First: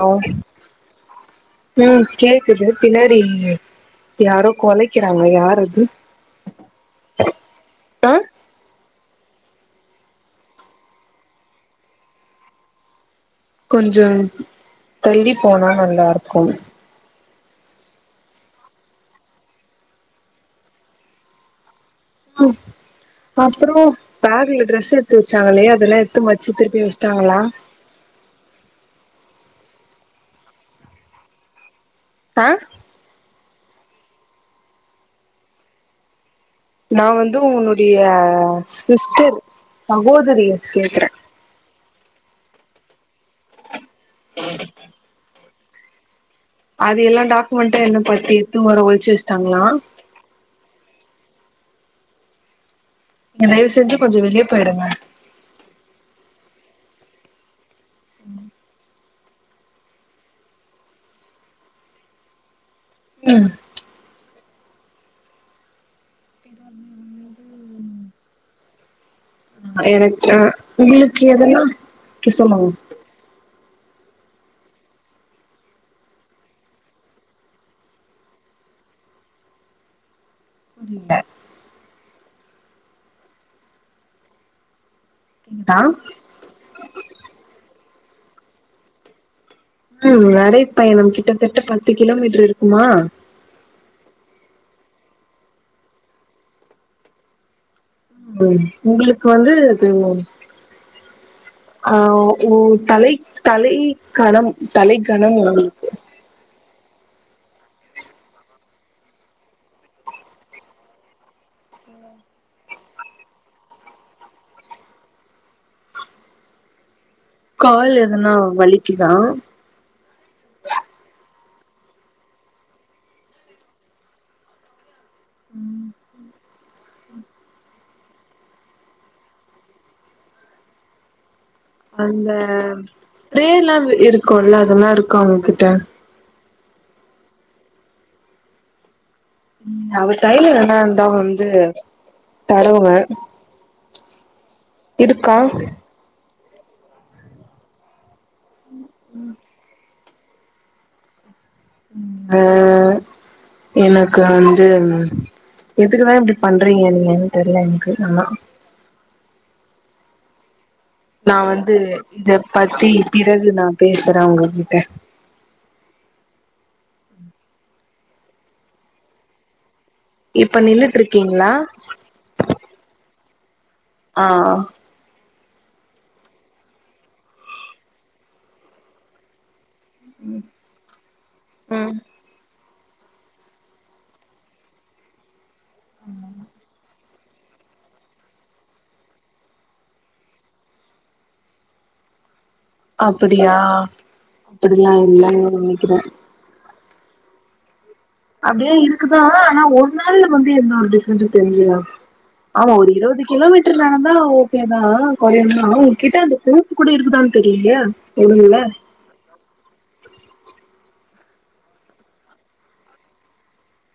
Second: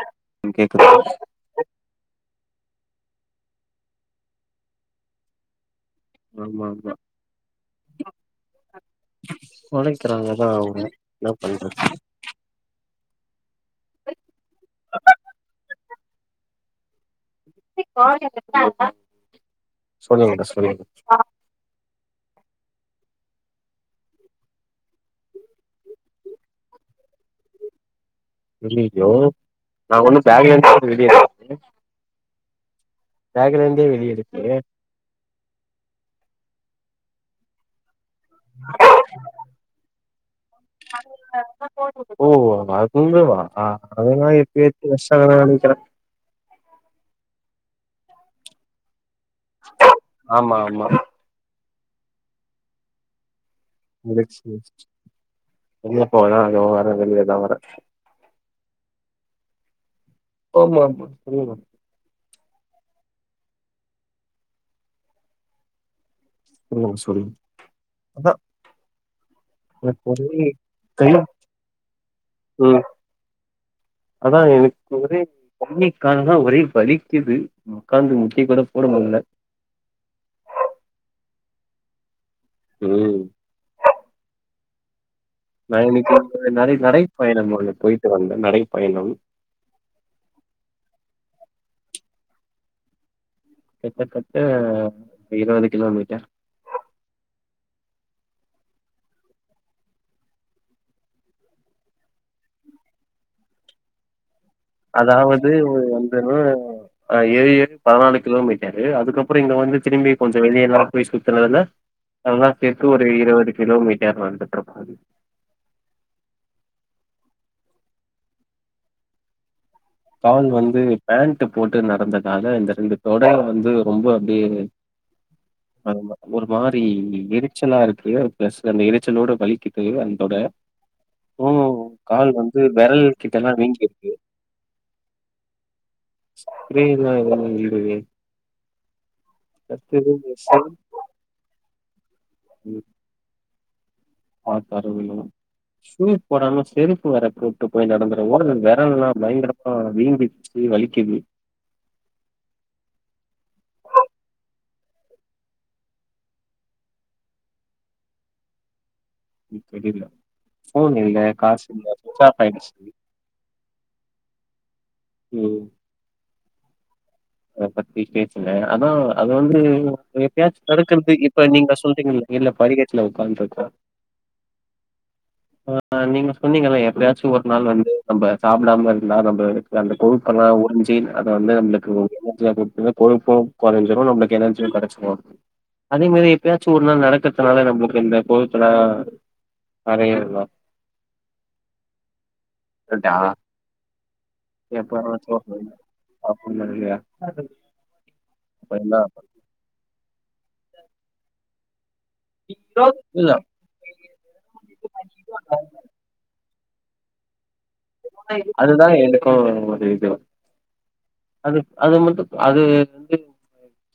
Hello கேக்குதா ம் கேக்குது பின்னாடி யாரோ கொலைக்கிறாங்க யாரது ஆமாமா ஆ கொலைக்கிறாங்கதா அவுங்க என்ன பண்றது கொஞ்சம் தள்ளி போனா நல்லா இருக்கும் [unintelligible] சொல்லுங் மேடம் சொல்லுங்க ம் பத்ரமா பேக்ல டிரெஸ் எடுத்து வச்சாங்களே அதெல்லா எத்து மச்சு திருப்பியு வச்ட்டாங்ளா இல்லைங்கோ நா ஒன்னு பேக்லா எடுத்து ரெடி [inaudible] ஆ பேக்ல இருந்து வெளிய எடுத்து நா வந்து உன்னுடைய சிஸ்டர் சகோதரிய கேக்கறே ஓ அதுமேவா அதுலா எப்பயோ ஏத்தி வச்டாங்கன்னுதா நெனைக்கிறே அது எல்லா டாக்குமெண்டு என்ன பத்தி [unintelligible] வரு ஒழிச்சு வச்டாங்ளா ஆமா ஆமா என்ன ஏஜ் [unintelligible] எங்க போலா இந்த வர வெளிய தவற ம் போமாமா புரில ம் புரில சொல்லுங்க அதா எனக்கு கை உங்களுக்கு எதெல்லா கிஷமு ம் அதா எனக்கு ஒரே கையி கால் லா ஒரே வலிக்குது உக்காந்து முட்டி கூட போட முடில புரில ம் நா கேக்குதா இன்னக்கி வ நெறைய நடை பயணம் ஒங்க போயிட்டு வந்தே நடை பயணம் ம் நடைபயணம் கிட்டத்தட்ட பத்து கிலோமீட்டர் இருக்குமா கிட்டத்தட்ட இருவது கிலோமீட்டர் ம் உங்குளுக்கு வந்து அது ஆ ஓ தலை தலை கணம் தலை கணம் உங்களுக்கு [unintelligible] ஆ ஏரி ஏரி பதினாலு கிலோமீட்டரு அதுக்கப்பறோ இங்க வந்து திரும்பி கொஞ்ச வெளியேல்லா போய் சுத்துனதுல அதெல்லா சேத்து ஒரு இருவது கிலோமீட்டர் வந்துட்டு இருப்பாது கால் எதனா வலிக்கிதா கால் வந்து பேண்ட் போட்டு நடந்த காலு இந்த ரெண்டு தொட வந்து ரொம்ப அப்டியே ஆமா ஒரு மாரி எரிச்சலா இருக்கு பிளஸ் அந்த எறச்சலோட வலிக்கு அந்த தொட ம் அந்த ஸ்பிரே எல்லா இருக்குல்ல அதெல்லா இருக்கா அவங்ககிட்ட ஸ்பிரேலா எதுவு இல்லயே அவ தைலோ இருந்தா செருப்பு வேனா வந்து தடவுவ ஆ பெரவால மேம் சூ போடாம செருப்பு வேற போ விட்டு போய் நடந்து ஓ விரல் எல்லா பயங்கரமா வீங்கிருச்சி வலிக்கிது ம் அ எனக்கு அஞ்சு வந் எதுக்குதா இப்டி பண்றீங்க நீங்கனு தெர்ல எனக்கு நல்லா ஒன்னு தெரில ஃபோன் இல்ல நா காசு வந்து இல்ல சுவிட்ச் இத ஆஃப் ஆயிடுச்சு பத்தி பிறகு நா பேசுறே உங்ககிட்ட ம் அத பத்தி பேசல அதா அது வந்து எப்பாச்சி இப்ப நின்னுட்டு தடுக்குறது இப்ப இருக்கீங்களா நீங்க சொல்றீங்கல இல்ல படிக்கட்ல உக்காந்துட் இருக்கோ ஆ ஆ நீங்க சொன்னீங்கல எப்பயாச்சு ஒரு நாள் வந்து நம்ப சாப்புடாம இருந்தா நம்ப அந்த கொழுப்பலா உறிஞ்சி அத வந்து ம் நம்பளுக்கு எனர்ஜியா குடுத்து கொழுப்பு குறஞ்சிறு நம்மளுக்கு எனர்ஜியு கெடச்சிரு அதே மாரி எப்பயாச்சு ஒரு நாள் நடக்கறது அதனால நம்மளுக்கு இந்த கொழுப்பெல்லா கரையாது [unintelligible] அப்டியா அப்டிலா இல்ல எப்பனாச்சு நெனைக்கிறே அப்டிலா இல்லயா அப்பிடியே இருக்குதா ஆனா ஒரு நாள்ல வந்து எந்த ஒரு டிஃப்ரெண்டு தெரியலேயே ஆமா ஒரு இருபது இல்ல கிலோமீட் தா ஓகேதா குறையா அவுங்கிட்ட அந்த கொழுப்பு கூடி இருக்குதான்னு தெரியிலேயே அதுதா எனக்கு ஒரு இது அது அது மட்டு அது வந்து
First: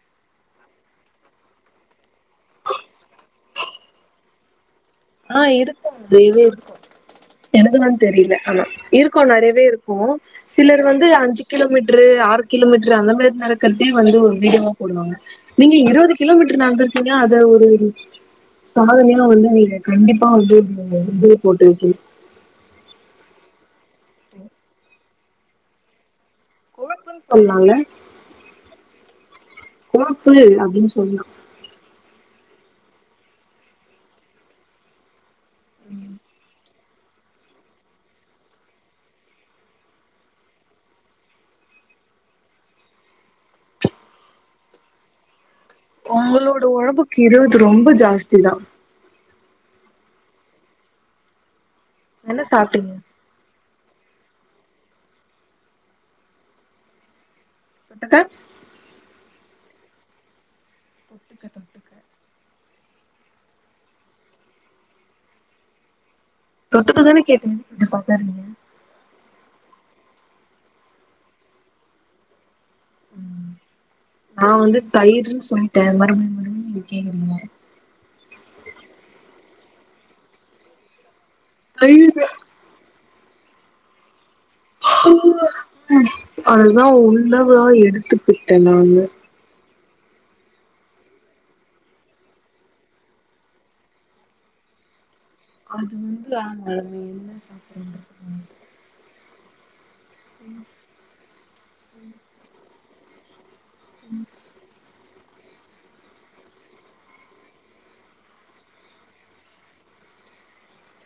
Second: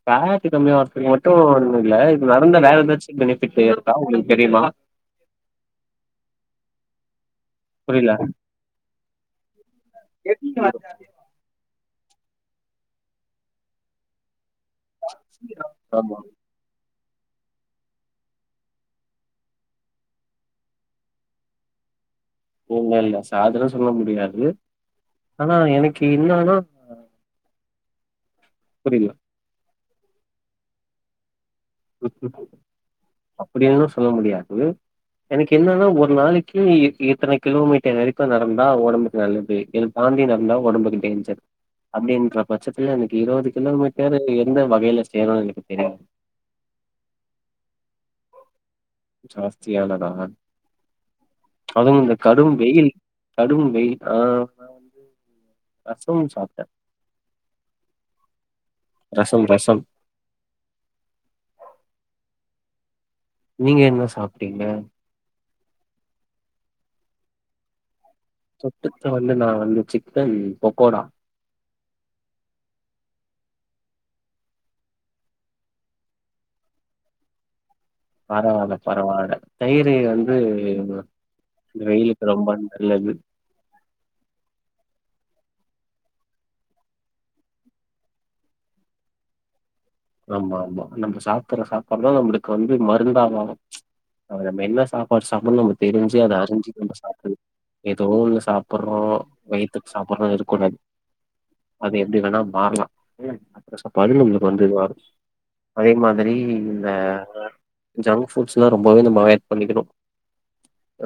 ஃபேட்டு கம்மியா வர்றதுக்கு மட்டு ஒன்னு இல்ல இது நடந்த வேற ஏதாச்சு பெனிஃபிட் இருக்கா உங்களுக்கு தெரியுமா ஆ இருக்கும் [unintelligible] இருக்கும் எனக்குதா புரியல தெரியில அதா இருக்கு நெறையவே இருக்கு சிலர் வந்து அஞ்சு கிலோமீட்ரு ஆறு கிலோமீட்ரு அந்த மாறி நடக்கிறதே வந்து ஒரு வீடியோ போடுவாங்க நீங்க இருபது ஆமா கிலோமீ ட்டரு நடந்ருக்கிங்க அத ஒரு சாதனையா வந்து நீங்க கண்டிப்பா வந்து நீங்க இது போர் போட்டு இருக்கிங்க ஒன்னுல்ல சாதனை சொல்ல முடியாது ஆனா எனக்கு என்னன்னா உழைப்புன்னு சொல்லால புரில கோப்பு அப்டின்னு சொல்லு அப்டின்னு சொல்ல முடியாது எனக்கு என்னன்னா ஒரு நாளைக்கி எ எத்தன கிலோமீட்டர் நெருக்கு நடந்தா ஒடம்புக்கு நல்லது இத தாண்டி நடந்தா ஒடம்புக்கு டேஞ்சர் அப்டின்ற பட்சத்துல எனக்கு இருபது கிலோமீட்டர் எந்த வகையில சேரு எனக்கு தெரில உங்களோட உடம்புக்கு இருவது ரொம்ப ஜாஸ்தி தா ஜாஸ்தியானதாவா அதுவு இந்த என்ன கடும் வெயில் சாப்ட்டீங்க கடும் வெயில் ஆ நா வந்து ரசம் சாப்ட்டே தொட்டுக்க ரசம் ரசம் தொட்டுக்க தட்டு நீங்க என்ன சாப்டீங்க தொட்டுக்க தானே கேட்டே எப்டி சாப்புடிறீங்க தொட்டுக்க வந்து நா வந்து சிக்கன் பக்கோடா ம் நா வந்து தயிர்ன்னு சொல்லிட்டே மறுபுடி மறுபடி கேக்றிங்க பரவால்ல பரவால்ல தயிரு வந்து வெயிலுக்கு தயிரு ரொம்ப நல்லது அதுதா உள்ளவா எடுத்துப்புட்டு ஆமா ஆமா நம்ம சாப்புற சாப்பாடு தா நம்மளுக்கு வந்து மருந்து ஆதாரே நம்ப மெல்ல சாப்பாடு சாப் மொத்த நம்ம அது தெரிஞ்சு வந்து அத ஆ அறிஞ்சு நம்ம என்ன சாப்புணு ஏதோ ஒன்னு சாப்டுறது சாப்புட்றே வயித்துக்கு சாப்டறு இருக் கூடாது அது எப்டி வேணா மாறலா ம் ஃபர்ஸ்ட் பகலுல நம்மளுக்கு வந்து வரு அதே மாதிரி இந்த ஜங்க் ஃபுட்ஸ்ல்லா ரொம்பவே நம்ம ஆவாயிட் பண்ணிக்கணு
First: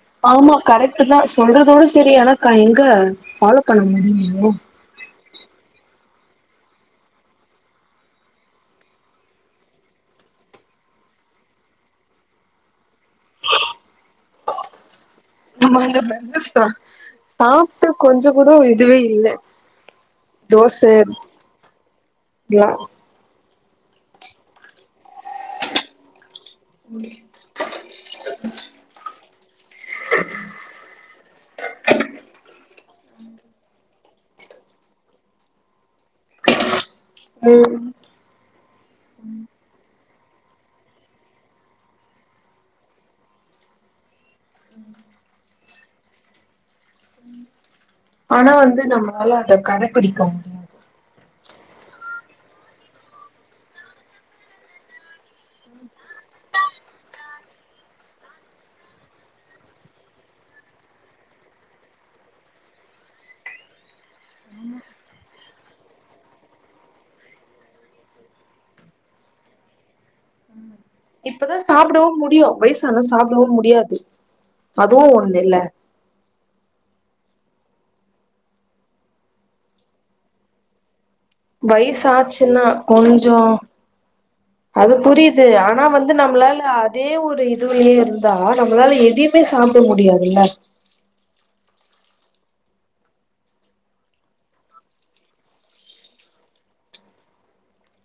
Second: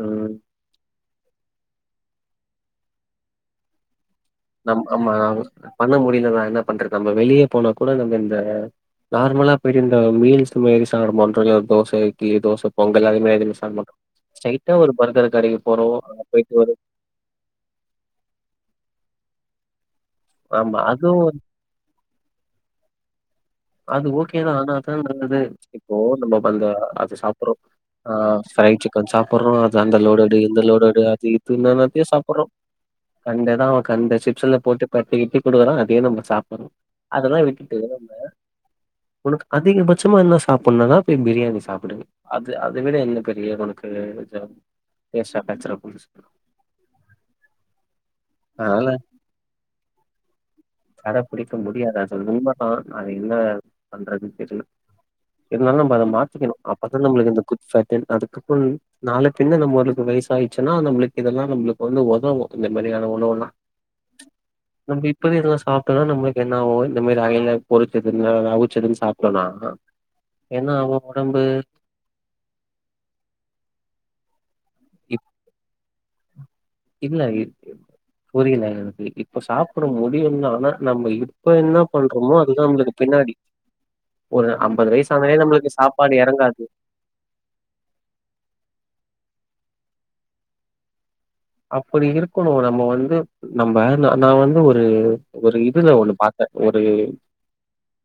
ம் ஆமா கரெக்ட் தா சொல்றதோட சேரி ஆனா இங்க எங்க ஃபாலோ பண்ண முடியுமே நம் ஆமா பண்ண முடியலதா என்ன பண்றது நம்ம வெளிய போனா கூட நம்ம இந்த நார்மலா போய்ட்டு இந்த மீல்ஸ் மாறி சாப்ட மாட்றோல தோச இட்லி தோச பொங்கல் அதுமாறி தானே சாப்புறோ ஸ்டெய்ட்டா ஒரு பர்கர் கடைக்கு நம்ம போறோ அங்க அந்த போயிட்டு ஒரு சாப்ட்டு கொஞ்ச கூட இதுவே இல்ல ஆமா தோச அதுவு இங்க வா அது ஓகேதா ஆனா அதா நல்லது இப்போ நம்ம அந்த அது சாப்புறோ ஆ ஃப்ரை சிக்கன் சாப்புறோ அது அந்த லோடு இந்த லோடு எடு அது இது இன்னான்னாத்தையோ சாப்புட்றோ கண்ட தா அவன் கண்ட சிப்ஸ்ல போட்டு பெறட்டி கிறட்டி குடுக்கறா அதே நம்ம சாப்புறோ அதெல்லா விட்டுட்டு ம் இருந்த உனக்கு அதிகபட்சமா என்ன சாப்புனுனா போய் பிரியாணி சாப்புடுங்க அது அத விட என்ன பெரிய உனக்கு காஜா பேஷ்றா கச்சறா புதுசா ஆனா வந்து அதனால நம்மளால அத கடபிடிக்க முடியு கட பிடிக்க முடியாது அது உண்மதா அனா என்ன பண்றதுன் தெரில இருந்தாலு நம்ம அத மாத்திக்கணு அப்பதா நம்மளுக்கு இந்த குட் ஃபேட் அதுக்கு ஃபுல் நால பின்ன நம்மளுக்கு வயசாய்ச்சுன்னா நம்ளுக் இதெல்லா நம்ளுக் வந்து ஒதவு இந்த மாரியான ஒணவெல்லா நம்ப இப்பவே எதுவா சாப்பிட்டோனா நம்பளுக்கு என்ன ஆகு இந்த மாரி அயில பொருச்சது அவுச்சதுன்னு சாப்டோனா என்னாவொ இப்பதா சாப்டவு முடியு வயசான சாப்புடவு முடியாது அதுவு இப் ஒண்ணு இல்ல இல்ல புரியல எனக்கு இப்ப சாப்ட முடியும்னா ஆனா நம்ம இப்ப என்ன பண்றோமோ வயசாச்சுன்னா அதுதா நம்மளுக்கு பின்னாடி கொஞ்சோ ஒரு அம்பது அது வயசானாலே நம்மளுக்கு சாப்பாடு எறங்காது இதே ஒரு இதுவுலயே இருந்தா நம்மளால எதையுமே சாப்ட முடியாதுல்ல அப்படி இருக்கணு நம்ம வந்து நம்ம ந நா வந்து ஒரு ஒரு இதுல ஒண்ணு பாத்த ஒரு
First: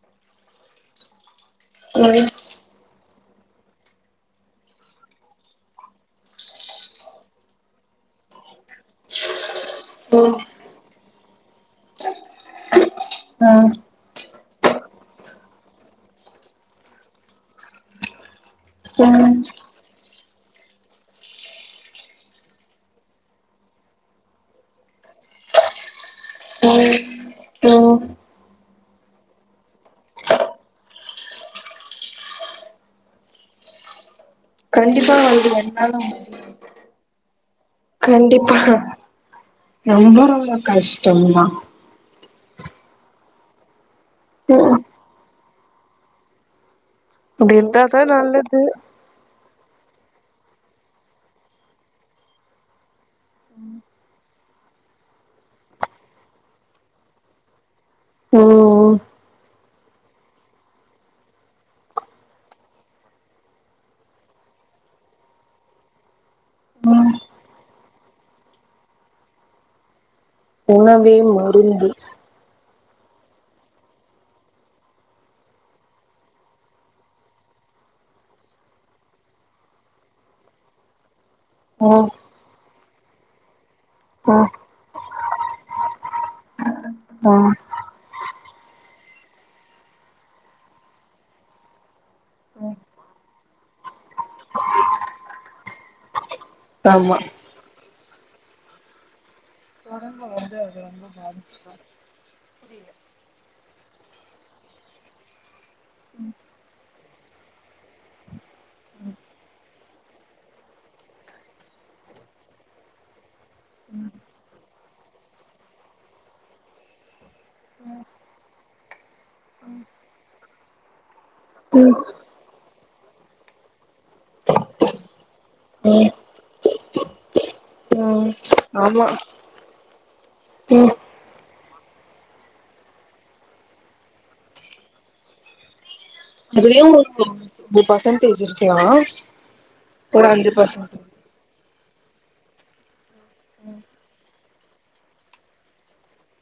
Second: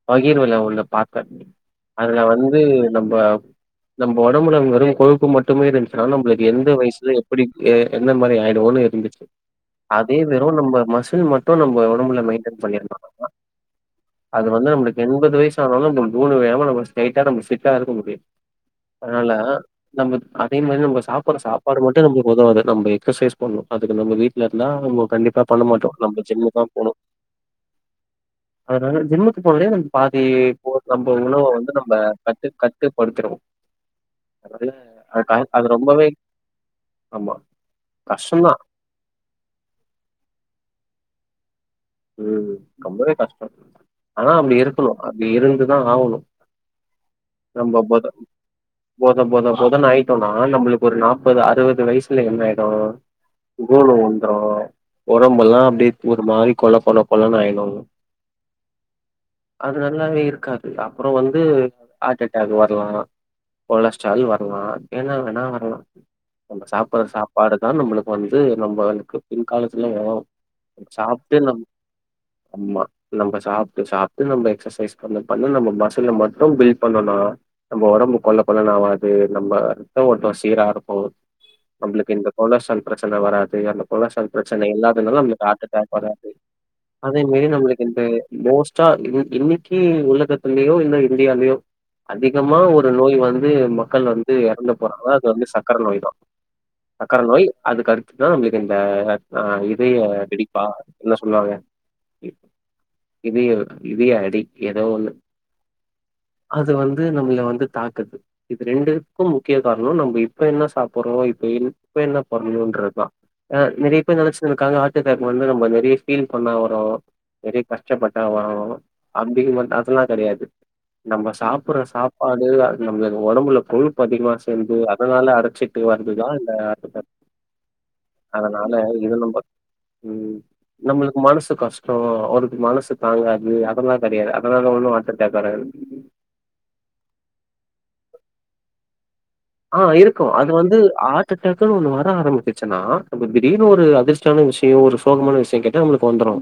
பகீர்வுல உள்ள பாத்த அதுல ம் வந்து நம்ப நம்ப ஒடம்புல அந்த மாரி கொழுப்பு மட்டுமே இருந்துச்சுன்னா நம்பளுக்கு எந்த வயசுல எப்டி எந்த மாதிரி ஆயிடுவோன்னு இருந்துச்சு அதே ம் வெறு நம்ப இது மட்டு நம்ம ஒடம்புல மெய்ன்டென் பண்ணிர்னு நம்ம ம் அது வந்து நம்பளுக்கு எண்பது வயசானாலு இந்த மூணு எம நம்பளுக்கு ஸ்டைட்டா நம்பளுக்கு ஃபிட்டா இருக்க முடியு அதனால நமக்கு அதே மாரி நம்ப சாப்புற்ற சாப்பாடு மட்டு நம்மளுக்கு உதவாது நம்ப எக்ஸசைஸ் பண்ணணு அதுக்கு நம்ப வீட்ல இருந்தா அவங்க கண்டிப்பா பண்ண மாட்டோ நம்ம ஜிம்முக் தா போணு நோ அதனால ஜிம்முக்கு போனாலே நம்ப பாதி போ நம்ப உணவ வந்து நம்ம கட்டு கட்டுப்படுத்திருவொ கண்டிப்பா எது அது வந்தாலு ரொம்பவே ஆமா கண்டிப்பா கஷ்டம்தான் ரொம்ப ரொம்ப கஷ்டந்தா உம் ரொம்பவே கஷ்டொ ஆனா அப்படி ம் இருக்கனு அது இருந்துதா ஆவணு அப்டி நம்ப இருந்தாதா மொத நல்லது பொத பொத பொதனு ஆயிட்டோனா நம்பளுக்கு ஒரு நாப்பது அறுவது வயசுல என்ன ஆய்டு கூணு உளுந்துரு உடம்பெல்லா அப்டியே ஒரு மாரி கொல கொல கொலன்னு ஆயிடு ம் அது நல்லாவே இருக்காது அப்பறொ வந்து ஹாட் அட்டாக் வர்லா கொலஸ்ட்ரால் வர்லா என்ன வேணா வர்லா நம்ப சாப்புற சாப்பாடு தா நம்பளுக்கு வந்து நம்பளுக்கு பின்காலத்துலயு ஒதவு உணவே மருந்து அம்மா நம்ப சாப்ட்டு சாப்ட்டு நம்ப எக்சசைஸ் பண்ண பண்ண நம்ப மசுல்ல மட்டு பில்ட் பண்ணனா நம்ப ஒடம்பு கொல கொலனு ஆவாது நம்ப ரத்த ஓட்டொ சீரா ருக்கு ம் நம்பளுக்கு இந்த கொலஸ்ட்ரால் பிரச்சன வராது அந்த கொலஸ்ட்ரால் ம் பிரச்சன இல்லாதனால நம்பளுக்கு ஹாட் அட்டாக் வராது அதேமாரி ம் நம்பளுக்கு இந்த மோஸ்டா இன்னக்கி உலகத்துலயோ இல்ல இந்தியாலயோ அதிகமா ஒரு நோய் வந்து மக்கள் வந்து எறந்து போறாங்ன அது வந்து சக்கர நோய் தா ஆமா சக்கர நோய் அதுக்கு அடுத்துதா நம்பளுக்கு இந்த ஆ இதய தொடர்ந்து வந்து வெடிப்பா அது ரொம்ப என்ன சொல்லுவாங்க பாதிச்சுரு. இ இதய இதயடி எதோ ஒன்னு அது வந்து நம்பள வந்து தாக்குது இது ரெண்டுக்கும் முக்கிய காரணம் நம்ப இப்ப என்ன சாப்பறோம் இப்ப இப்ப என்ன பண்ணும்ன்றதுதான் ஆ நெறைய பேரு நெனச்சிட்டு இருக்காங்க ஹார்ட் அட்டாக் வந்து நம்ப அப்டியே ஃபீல் பண்ணா வரும் நிறைய கஷ்டப்பட்டா வரும் அப்படின்னு மட்டும் அதெல்லாம் கெடையாது நம்ப சாப்புற சாப்பாடு நம்பளுக்கு ஒடம்புல கொழுப்பு அதிகமா சேர்ந்து அதனால அடச்சி ட்டு ம் வருதுதா இந்த ஹார்ட் அட்டாக் ம் அதனால ஆமா இது நம்பக் உம் ம் நம்ளுக் மனசு கஷ்டொ அவருக்கு மனசு தாங்காது அதெல்லாம் கெடையாது அதனால ஒன்னு ஹார்ட் அட் டாக் வராது அதுலயு உங்களுக்கு ஒரு பர்சன்டேஜ் இருக்கலா ஆ ஒரு இருக்கும் அஞ்சு அது வந்து பர்சன்ட் ஹார்ட் அட்டாக்குன்னு ஒன்னு வர ஆரம்புச்சுன்னா அப்ப திடீர்னு ஒரு அதிர்ச்சியான விஷயம் ஒரு சோகமான விஷயம் கேட்டா நம்மளுக்கு வந்துரு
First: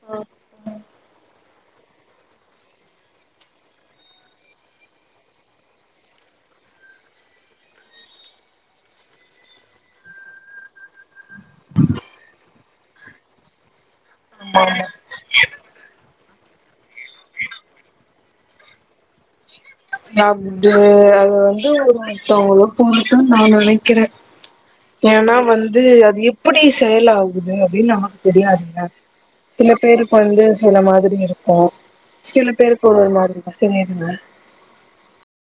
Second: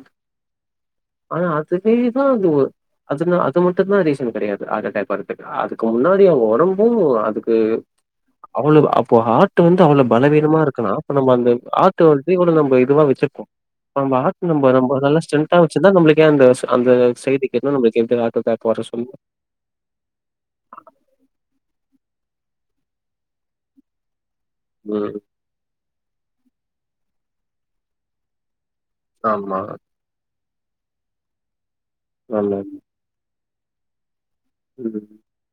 ஆனா அதுவேதா அது ஒ அதுனா அது மட்டும் தான் ரீசன் கெடையாது ஆட்அட்டாக் வர்றதுக்கு அதுக்கு முன்னாடி அவங்க ஒடம்பும் அதுக்கு அவ்வளவு அப்போ ஹாட்டு வந்து அவ்வளவு பலவீனமா இருக்கலாம் அப்ப நம்ம அந்த ஆட்டு வந்து இவ்வளவு நம்ம இதுவா வச்சிருக்கோ நம்ம ஹார்ட் நம்ம நம்ம நல்லா ஸ்ட்ரென்த் த்தா வச்சிருந்தா நம்மளுக்குயே அந்த அந்த செய்தி கேட்டோனா நம்மளுக்கு எதுக்கு ஹார்ட் அட்டாக் வர சொல்லு அப்டி அது வந்து ஒரு ஒருத்தவங்கள பொருத்துனு நா நெனக்கிறே ம். ஏன்னா வந்து அது எப்படி செயல் ஆகுது அப்படின்னு நமக்கு தெரியாதுல்ல ஆமா. சில பேருக்கு வந்து சில மாதிரி இருக்கும் சில ஆமா. பேருக்கு ஒரு ஒரு மாதிரி இரு சேரிம்பே ம்